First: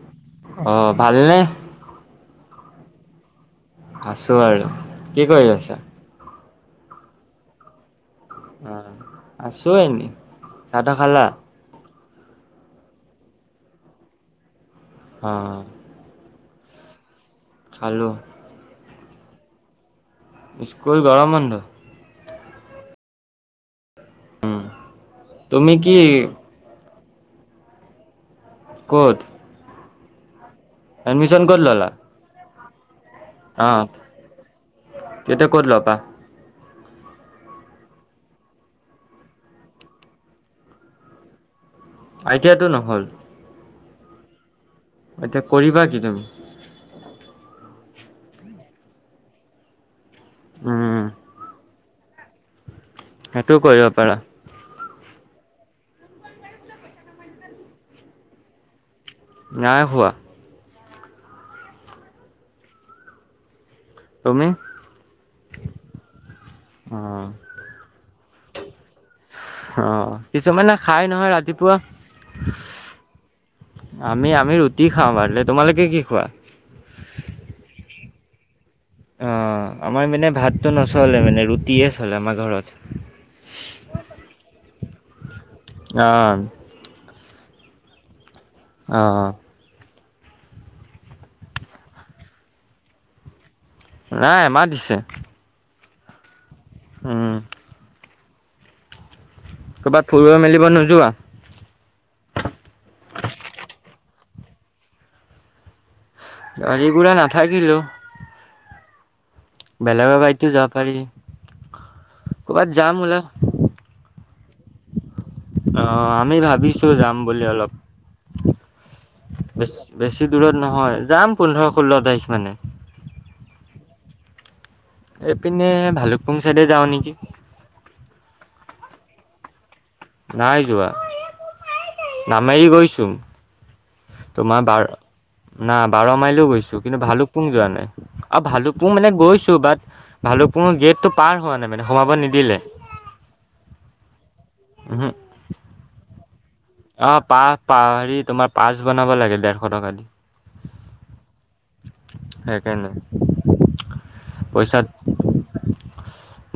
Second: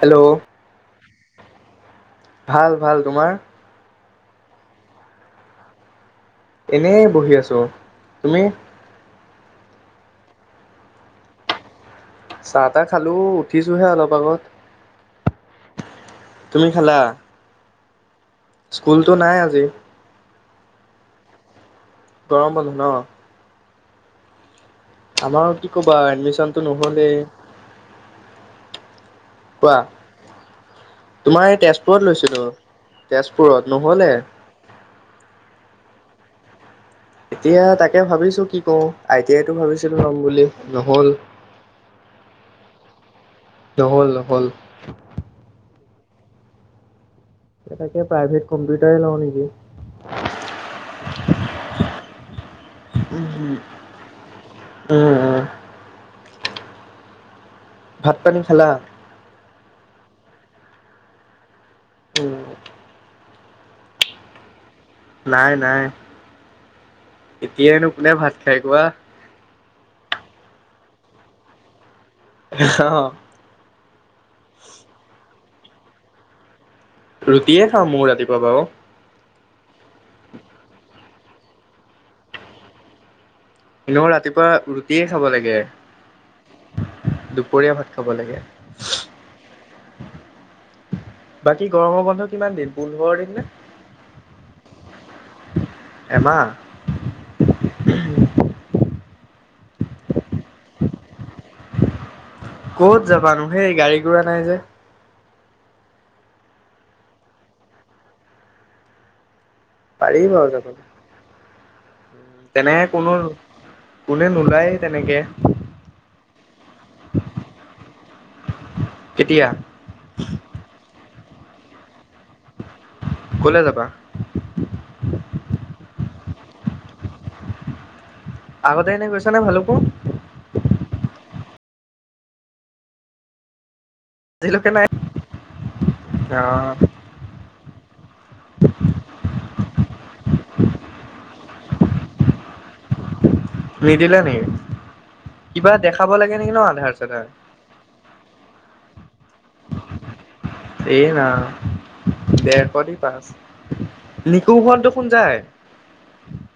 Hello অহ, ভালনে? ভাল -ভাল তোমাৰ? আছো আৰু কি কৰি আছা? এনেই বহি আছোঁ। তুমি হা আছোঁ এনে চাহ- তাহ খালা? চাহ তাহ খালো উঠিছোহে অলপ আগত। অহঁ তুমি খালা? খালোঁ। স্কুলটো নাই আজি। স্কুল গৰম বন্ধ। গৰম বন্ধ‌ উম। আমাৰো কি কবা এডমিশ্যনটো নহলেই ক'ত। কোৱা এডমিশ্যন তোমাৰ ক'ত এই ল'লা? তেজপুৰত লৈছিলোঁ। তেজপুৰত অ' নহলে। তেতিয়া ক'ত ল'বা? এতিয়া তাকে ভাবিছো কি কৰোঁ আই টি আইতো ভাবিছিলো লম বুলি নহল। আইতিয়াটো নহ'ল। নহ'ল, নহ'ল। এতিয়া কৰিবা কি তুমি? এটাকে প্ৰাইভেট কম্পিউটাৰে লওঁ নেকি উম, সেইটো কৰিব পাৰা । ওঁ, ওঁ ভাত -পানী খালা? নাই খোৱা । ওঁ তুমি? নাই নাই। অ' এতিয়ানো কোনে ভাত খাই কোৱা? অঁ, কিছুমানে খাই নহয় ৰাতিপুৱা অ', আমি, আমি ৰুটি খাওঁ ৰাতিপুৱা। তোমালোকে কি খোৱা? ৰুটিয়ে খাওঁ, মও ৰাতিপুৱা বাও । অঁ, আমাৰ মানে, ভাতটো নচলে মানে, ৰুটিহে চলে আমাৰ ঘৰত । এনেও ৰাতিপুৱা ৰুটিয়ে খাব লাগে । অঁ দুপৰীয়া ভাত খাব লাগে । অঁ বাকি, গৰমৰ বন্ধ কিমান দিন। পোন্ধৰ দিন নে? নাই এমাহ দিছে । এমাহ উম [unintelligible] ক'বাত ফুৰিব- মেলিব নোযোৱা? ক'ত যাবানো হে গাড়ী -ঘোঁৰা নাই যে । গাড়ী, ঘোঁৰা নাথাকিলেও । পাৰি বাও যাবলে পাৰি। ক'ৰবাত ।তেনে যাম কোনো ওলা কো নোৱে নোলায় তেনেকে । অঁ, আমি ভাৱিছো যাম বুলি অলপ । কেতিয়া বেছ্‌ বেছি দূৰত নহয় ।যাম পোন্ধ-ষোল্ল তাৰিখ মানে । ক'লে যাবা? পুং চাইডে যাওঁ নেকি? আগতে এনেই গৈছা নে ভালুকপুং? নাই যোৱা। নামেৰি গৈছো । তোমাৰ আজিলৈকে নাই বাৰ্‌, না বাৰ মাইলেও অ'। গৈছো কিন্তু ভালুক পুং যোৱা নাই । অ ভালুকপুং মানে, গৈছো বাট ভালুপুংৰ গেটটো পাৰ হোৱা নাই মানে, সোমাব নিদিলে । নিদিলে নেকি? কিবা দেখাব লাগে? নেকি ন আধাৰ অঁ, চাধাৰ? পা -পা- হেৰি তোমাৰ পাৰ্ছ বনাব লাগে ডেৰশ টকা দি। এ ৰাম, ডেৰশ সেইকাৰণে দি পাৰ্ছ পইচাত,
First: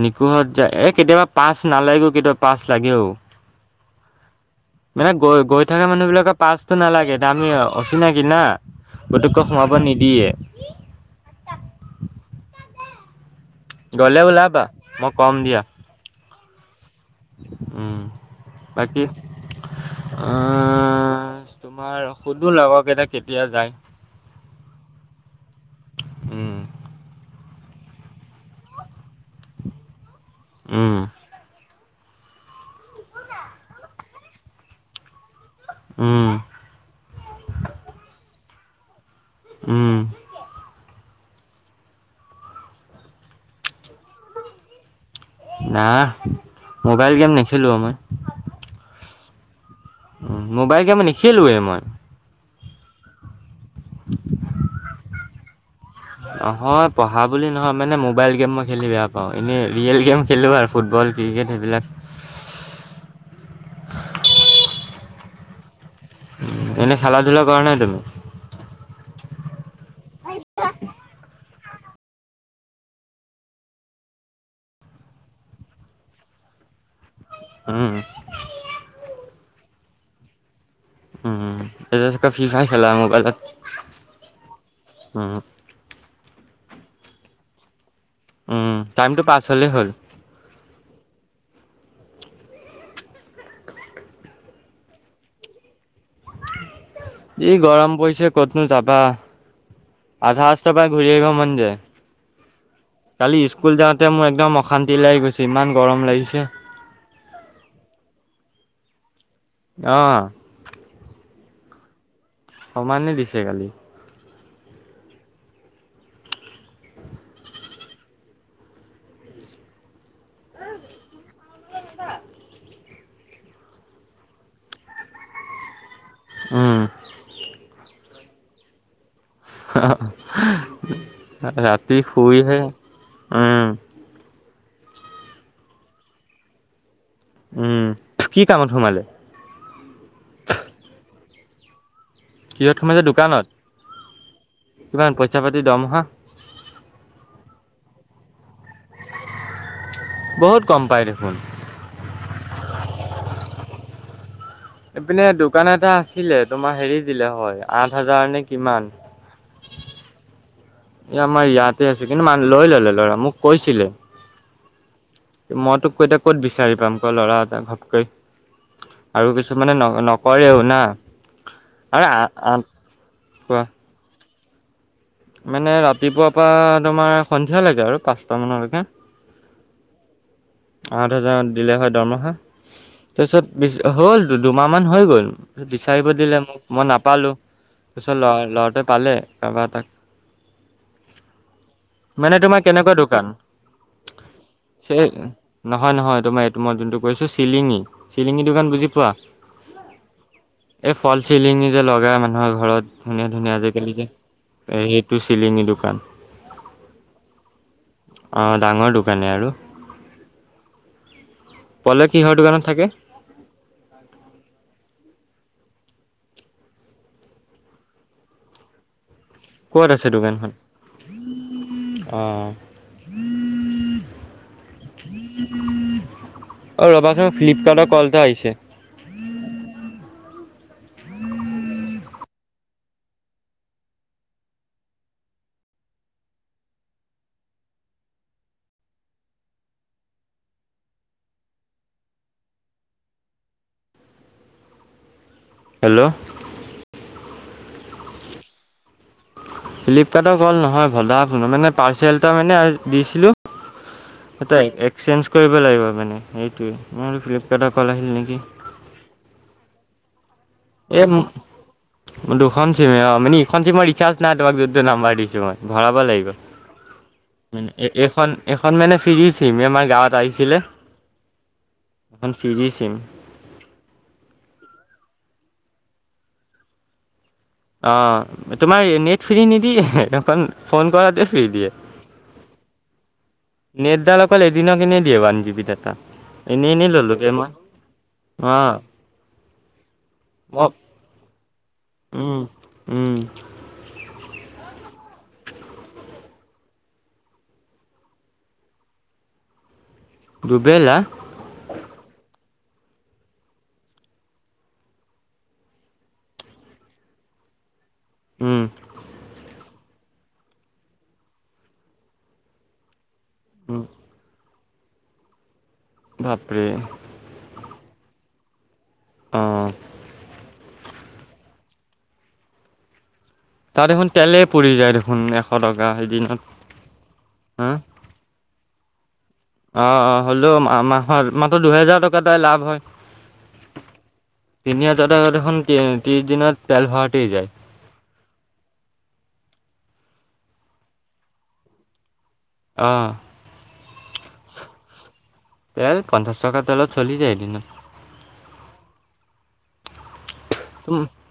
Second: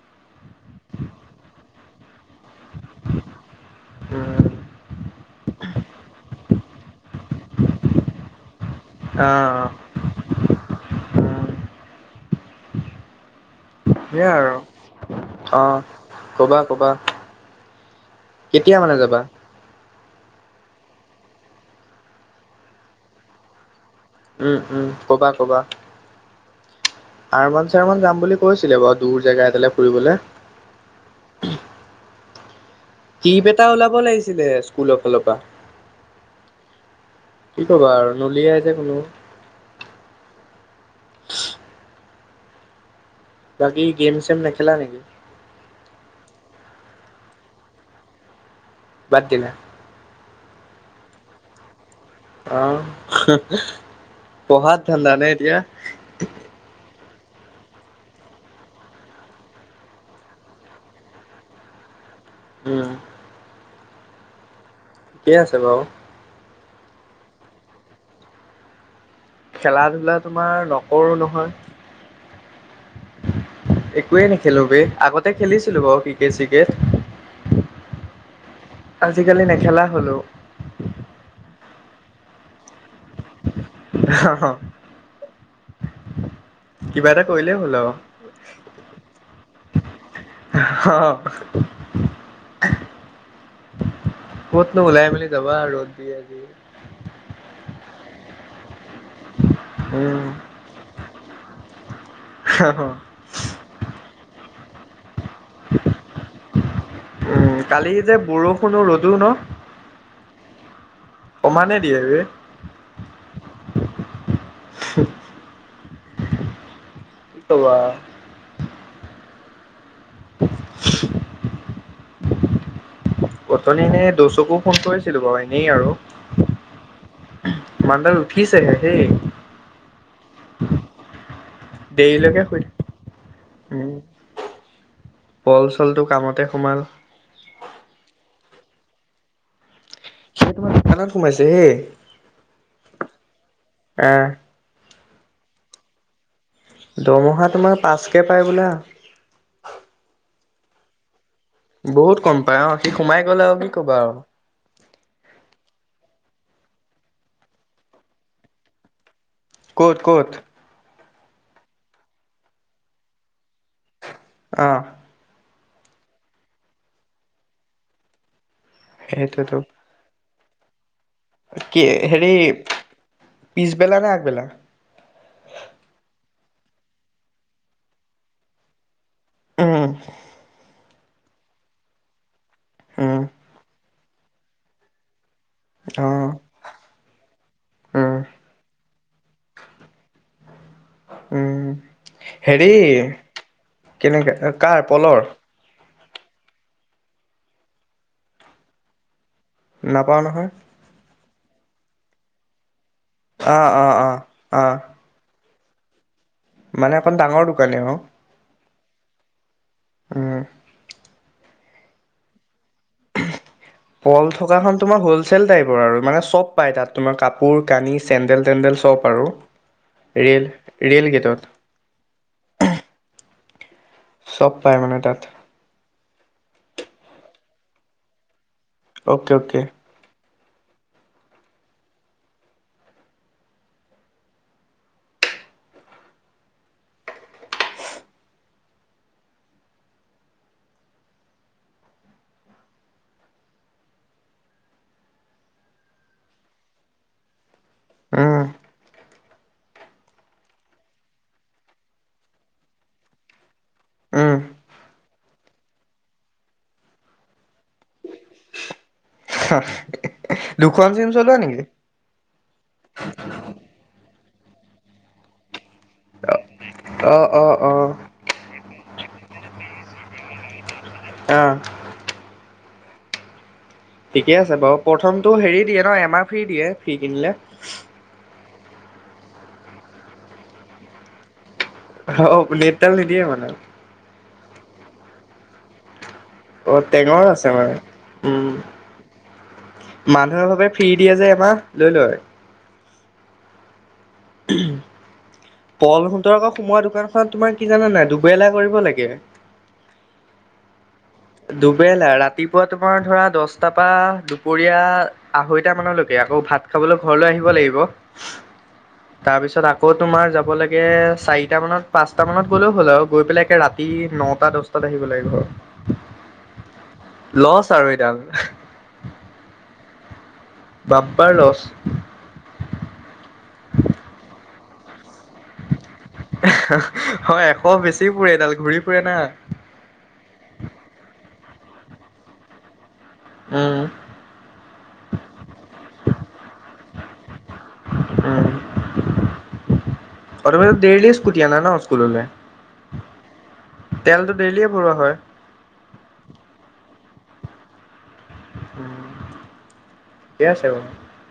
নিকোহঁত যায় । এ কেতিয়াবা পাৰ্ছ নালাগেও, কেতিয়াবা পাৰ্ছ লাগেও । উম, মানে, গৈ, গৈ থকা মানুহ বিলাক পাৰ্ছটো নালাগে দামি, অচিনাকি না । পটুক্‌কে অ', সোমাব নিদিয়ে । উম, সেয়া ওলাবা মই আৰু কম দিয়া অঁ, কবা কবা । উম, বাকি যাবা? অঁ তোমাৰ শুধু লগৰ কেইটাক কেতিয়া যায় । উম, উম ক'বা ক'বা । উম ৰ্জামান -ৰ্চামান যাম বুলি কৈছিলে বাৰু, দূৰ জেগা এটালে ফুৰিবলে । উম কিপ এটা ওলাব লাগিছিলে স্কুলৰ ফালৰ পৰা। উম কি কবা আৰু নলিয়াই যে কোনো উম [unintelligible] বাকী গেম চেম নেখেলা নেকি? না মোবাইল গেম নেখেলো মই। বাদ দিলা? উ মোবাইল গেম নেখেলোৱেই মই আহ পঢ়াত ধান্দা নে এতিয়া? নহয় পঢ়া বুলি নহয় মানে মোবাইল গেম মই খেলি বেয়া পাওঁ ।এনেই ৰিয়েল গেম খেলোঁ আৰু ফুটবল ক্ৰিকেট সেইবিলাক উম [unintelligible] কি আছে বাও এনেই খেলা ধূলা কৰা নাই তুমি? খেলা ধূলা তোমাৰ নকৰো নহয়। একোৱে নেখেলো বে আগতে খেলিছিলো বাৰু ক্ৰিকেট চিকেট। উম আজিকালি নেখেলা হলো। উম এটো চ ক ফি ফাই খেলা উম বল উম কিবা এটা কৰিলে হ'ল আৰু উম টাইমটো পাছ হলে হ'ল। হা ক'তনো ওলাই মেলি যাবা আৰু এই গৰম পৰিছে কতনো যাবা। উম। আধা ৰাস্তা পৰা ঘূৰি আহিব মন যায়। কালি স্কুল যাওঁতে মোৰ একদম অশান্তি লাগি গৈছে ইমান গৰম লাগিছে। কোনো ৰ'দু ন অহ সমানে দিয়ে যে। সমানে দিছে কালি সে কি কবা আৰু [unintelligible] ছা অথনি এনে দচকো ফোন কৰিছিলো বাৰু এনেই আৰু উম মান্দাৰ উঠিছেহে সেই ৰাতি দেৰিলৈকে শুইয়ে। শুই অ পল চলটো কামতে সোমাল উম কি কামত সোমালে? স তোমাৰ দোকানত সোমাইছে হে কিহত সোমাইছে দোকানত? আহ কিমান পইচা পাতি দৰমহা? কে পায় বোলা বহুত কম পাই দেখোন বহুত কম পায় অ সি সোমাই গ'লে আৰু কি ক'বা আৰু এইপিনে দোকান এটা আছিলে তোমাৰ হেৰি দিলে হয় আঠ হাজাৰ নে কিমান ক'ত ক'ত। এ আমাৰ ইয়াতে আছে কিন্তু মাল লৈ ললে লৰা মোক কৈছিলে। আহ। মইতোক এতিয়া ক'ত বিচাৰি পাম ক ল'ৰা এটা ঘপকৈ আৰু সেইটোতো কিছুমানে। নকৰেও না। কি আৰু হেৰি আঠ কোৱা পিছবেলা নে আগবেলা। মানে ৰাতিপুৱাৰ পৰা তোমাৰ সন্ধিয়া লৈকে আৰু পাঁচটা মানলৈকে। উম। আঠ হাজাৰ দিলে হয় দৰমহা উম, তাৰপিছত হ'ল দুমাহ মান হৈ গ'ল। বিচাৰিব অ', দিলে মোক মই নাপালো উম, তাৰপিছত লৰা ল'ৰাটোৱে পালে কাৰোবাৰ এতাক। উম। মানে তোমাৰ কেনেকুৱা দোকান। কেনেকা কাৰ পলৰ। হয় নহয় তোমাৰ এইটো মই যোনটো কৰিছো চিলিঙি চিলিঙি দোকান বুজি পোৱা। নাপাওঁ নহয়। এই ফল চিলিঙি যে লগাই মানুহৰ ঘৰত ধুনীয়া ধুনীয়া অ', আজিকালি অ', যে অ', অ', সেইটো চিলিঙি দোকান। মানে অকণ ডাঙৰ দোকানে অ। ডাঙৰ দোকানে আৰু। উম। পলে কিহৰ দোকানত থাকে। পল থকা খন তোমাৰ হ'ল। চেল টাইপৰ আৰু মানে চব পায় তাত তোমাৰ কাপোৰ কানি চেণ্ডেল তেণ্ডেল চব আৰু। ক'ত আছে ৰেল দোকানখন ৰেল গেটত। অঁ। চব পাই মানে তাত। অ ৰ'বাচোন ফ্লিপকাৰ্টৰ কল এটা আহিছে। Okay okay. উম। [inaudible] হেল্ল'। উম, ফ্লিপকাৰ্টৰ ক'ল নহয় ভদা মানে পাৰ্চেল এটা মানে দিছিলোঁ। উম। এ এক্সচেঞ্জ কৰিব লাগিব মানে সেইটোৱে মই ফ্লিপকাৰ্টৰ কল আহিল নেকি। হয়। [inaudible] হা। এ দুখন চিমে অ সিখন চিমৰ ৰিচাৰ্জ নাই তোমাৰ যিটো নাম্বাৰ দিছো মই ভৰাব লাগিব। অ', অ', অ', এইখন এইখন মানে ফ্ৰিচিম আমাৰ গাঁৱত আহিছিলে। আহ। ফিৰি চিম। ঠিকে আছে বাৰু প্ৰথমটো হেৰি দিয়ে ন এমাহ ফ্ৰী দিয়ে ফ্ৰী কিনিলে। অ তোমাৰ নেট ফ্ৰী নিদিয়ে সেদখন ফোন কৰাতে ফ্ৰী দিয়ে। অ নেট তাল নিদিয়ে মানে। নেটডাল অকল এদিনাখিনি দিয়ে ওৱান জিবি ডাটা। এনেই অ এনেই টেঙৰ ললোগে মই আছে মানে উম। অ মানুহৰ মই ভাবে ফ্ৰী দিয়ে যে আমাক লৈ লয়। উম উম। উম। পল সুতৰ আকৌ সোমোৱা দোকানখনত তোমাৰ কি জানা নাই দুবেলা কৰিব লাগে। দুবেলা? দুবেলা ৰাতিপুৱা তোমাৰ ধৰা দচটাৰ পৰা দুপৰীয়া আঢ়ৈটা মানলৈকে। আকৌ ভাত খাবলৈ ঘৰলৈ আহিব লাগিব, উম তাৰপিছত আ কৌ তোমাৰ যাব লাগে চাৰিটামানত পাঁচটামানত গ'লেও হ'ল আৰু গৈ পেলাই একে উম ৰাতি নটা দচ টাত আহিব লাগিব। বাপৰে। চাৰৈডাল এহ অহ । বাপা ৰচ। তাৰ এখন তেলে পৰি যায়। দেখোন এশ টকা এদিনত হয়, এশ হা বেছি পুৰে এইডাল ঘূৰি ফুৰে না। অ, অ হ'লেও মা মাহত মাত্ৰ দুহেজাৰ টকা তাই লাভ হয়। উম। তিনি হাজাৰ টকা দেখোন তি ত্ৰিছ দিনত তেল ভৰাও তেই যায়। [inaudible] আৰু তুমি দেইলি স্কুটি আনা ন স্কুললে? অ, ডেইলিয়ে ভৰোৱা হয় ' তেল পঞ্চাশ টকা তেলত চলি যায় এদিনত । উম।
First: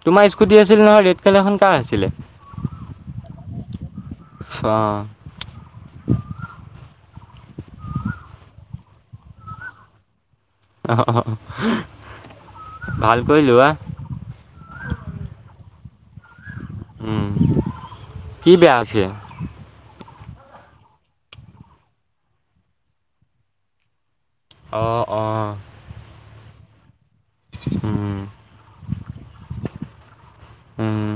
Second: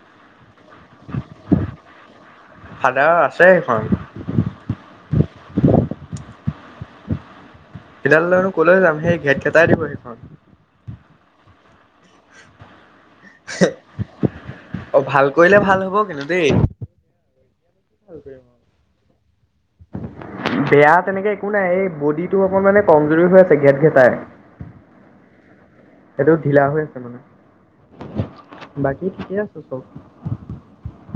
তোমাৰ স্কুটি আছিল নহয়, ৰেড কালাৰখন কাৰ আছিলে? ফাদাৰৰ আছে সেইখন [inaudible] সেইডাল লৈনো কলৈ যাম সেই ঘেট গেটাই দিব সেইখন। অ অ অ। অ, ভাল কৰিলে ভাল হব কিন্তু দেই। উম, কি বেয়া আছে? বেয়া তেনেকে একো নাই, এই বডিটো অকনমানে কমজৰি হৈ আছে ঘেট-ঘেটাই। অ' অ। ঢিলা হৈ আছে মানে, উম বাকী ঠিকে আছো চব। হুম।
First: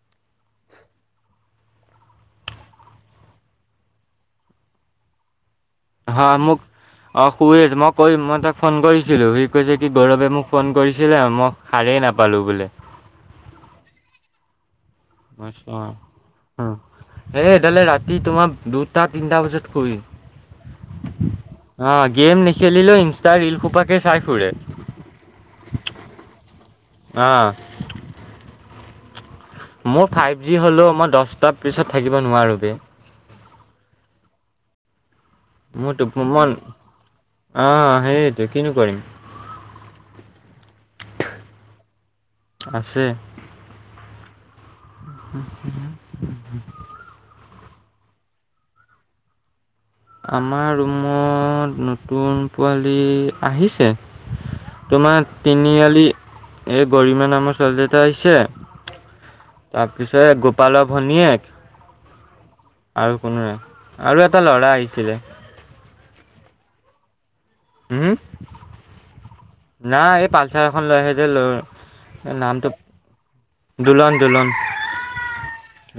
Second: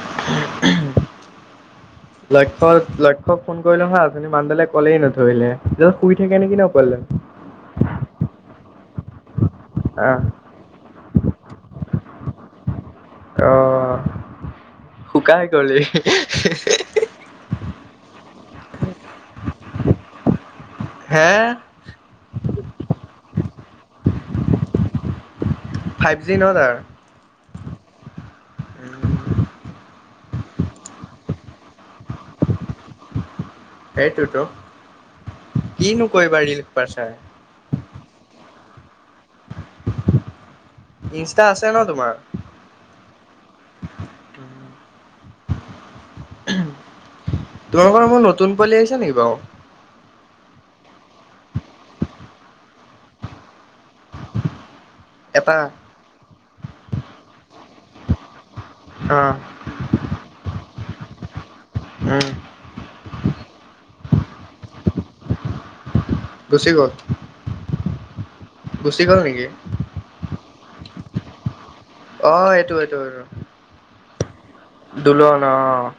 [inaudible] লক্ষ্য লক্ষ্যক ফোন কৰিলো হা উঠনি মানুহ ডালে কলেই নধৰিলে। এইডাল শুই হা থাকে নেকি মোক ন পোৱালিডাল অ' শুই আছে মই কৈ মই তাক ফোন কৰিছিলো, সি কৈছে কি আহ গৌৰৱে মোক ফোন কৰিছিলে মই সাৰেই নাপালো বোলে। আহ, শুকাই গলি। তেতিয়ালৈ ৰাতি তোমাক দুটা তিনিটা বজাত কৰিম। হে আহ, গেম নেখেলিলেও ইনষ্টা ৰীল সোপাকে চাই ফুৰে। ফাইভ জি ন তাৰ। অ' উম। মোৰ ফাইভ জি হ'লেও মই দচটাৰ পিছত থাকিব নোৱাৰোঁ বে। সেইটোয়েতো। মোৰতো মন আহ সেইটো কিনো কৰিম। ইনষ্টা আছে ন তোমাৰ? আছে। তোমালোকৰ ৰুমত নতুন পোৱালি আহিছা নেকি বাৰু? আমাৰ ৰুমত নতুন পোৱালি আহিছে। তোমাৰ এটা তিনিআলি এই গৰিমা নামৰ ছোৱালী এটা আহিছে। অ' তাৰপিছত গোপালৰ ভনীয়েক। উম। আৰু কোনো নাই আৰু এটা ল'ৰা আহিছিলে। গুচি কত? উম। নাই এই পালচাৰ এখন লৈ আহ যে, অ' এইটো নামটো এইটো এইটো দুলন, দুলন। দুলন অ'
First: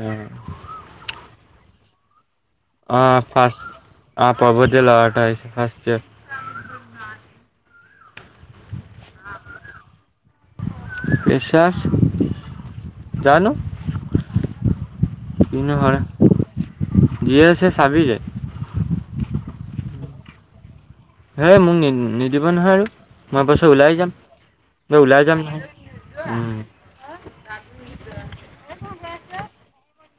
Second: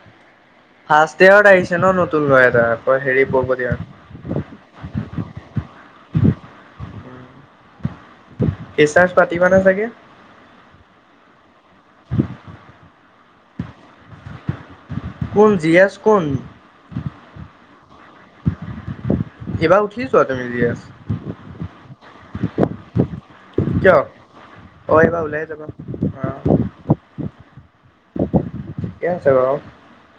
ফাৰ্ষ্ট ইয়ত আহিছে ন নতুন লৰা এটা? আকৌ অ হেৰি ফাৰ পৰ্বতীয়া অ পাবতি লটাই। হাসত। কেঁচাজ পাতিবা না চাগে। পচাৰ জানো। কোন জি ইনিহ এছ কোন? জীয়েছে চাবিলে। এবাৰ উঠিছ তুমি দি। হে মোক নি নিদিব নহয় আৰু। মই পাছত ওলাই কিয়? যাম ম অ' এইবাৰ ওলাই যাম নহয় যাবা উ। অ' কেছে কৰ।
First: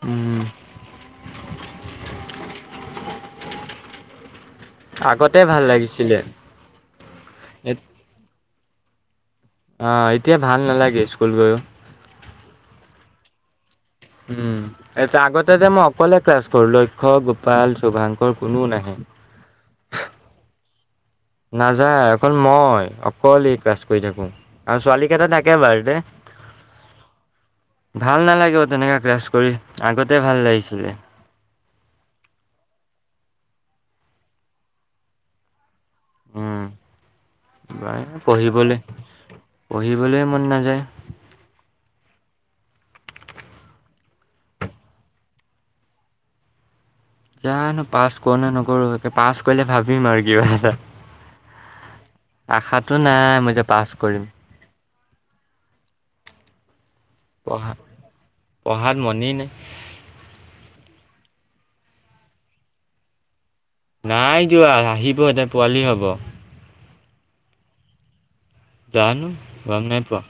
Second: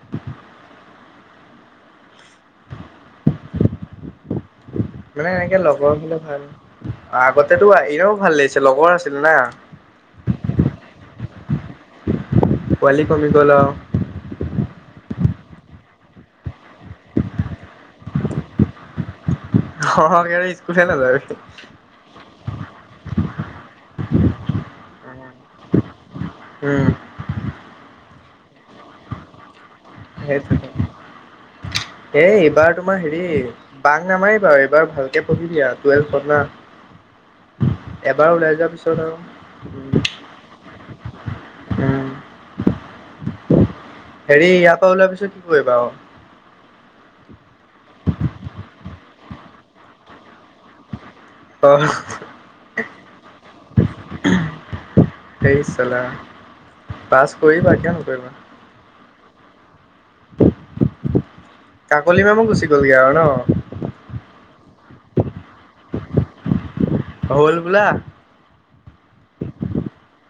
উম মানে আগতে এনেকে ভাল লগৰ হলে লাগিছিলে ভাল আগতেো এনেও ভাল লাগিছে লগৰ আছিল না। অ এতিয়া ভাল নালাগে স্কুল গৈও। পোৱালি কমি গল। এয়া আগতে যে মই অকলে ক্লাছ কৰো লক্ষ্য গোপাল শুভাংকৰ কোনো নাহে। সৰহকে আৰু স্কুলে নাযায়। নাযায় এখন মই অকলে ক্লাছ কৰি থাকো। আৰু ছোৱালী কেইটা থাকে বাৰ্থডে। উম ভাল নালাগে তেনেকা ক্লাছ কৰি আগতে ভাল লাগিছিলে। এ এইবাৰ তোমাৰ হেৰি বাঘ নামাৰ বাৰু এইবাৰ ভালকে পঢ়িবি আৰু। টুৱেলভ পনা। উম পঢ়িবলৈ উম পঢ়িবলৈ মন নাযায়। [unintelligible] উম। হেৰি ইয়াৰ পৰা ওলাই পিছত কি কৰিবা। জানো পাছ কৰ ন নকৰো পাছ কৰিলে ভাবিম আৰু কিবা এটা। অ আশাতটো নাই মই যে পাছ কৰিম সেই চলা পাছ কৰিবা কিয় নকৰিবা? মনে নাই। কাকলি মেমো গুচি গ'লগৈ আৰু ন নাই যোৱা আহিবহেঁতে পোৱালি হ'ব। হল বুলা। জানো গম নাই পোৱা।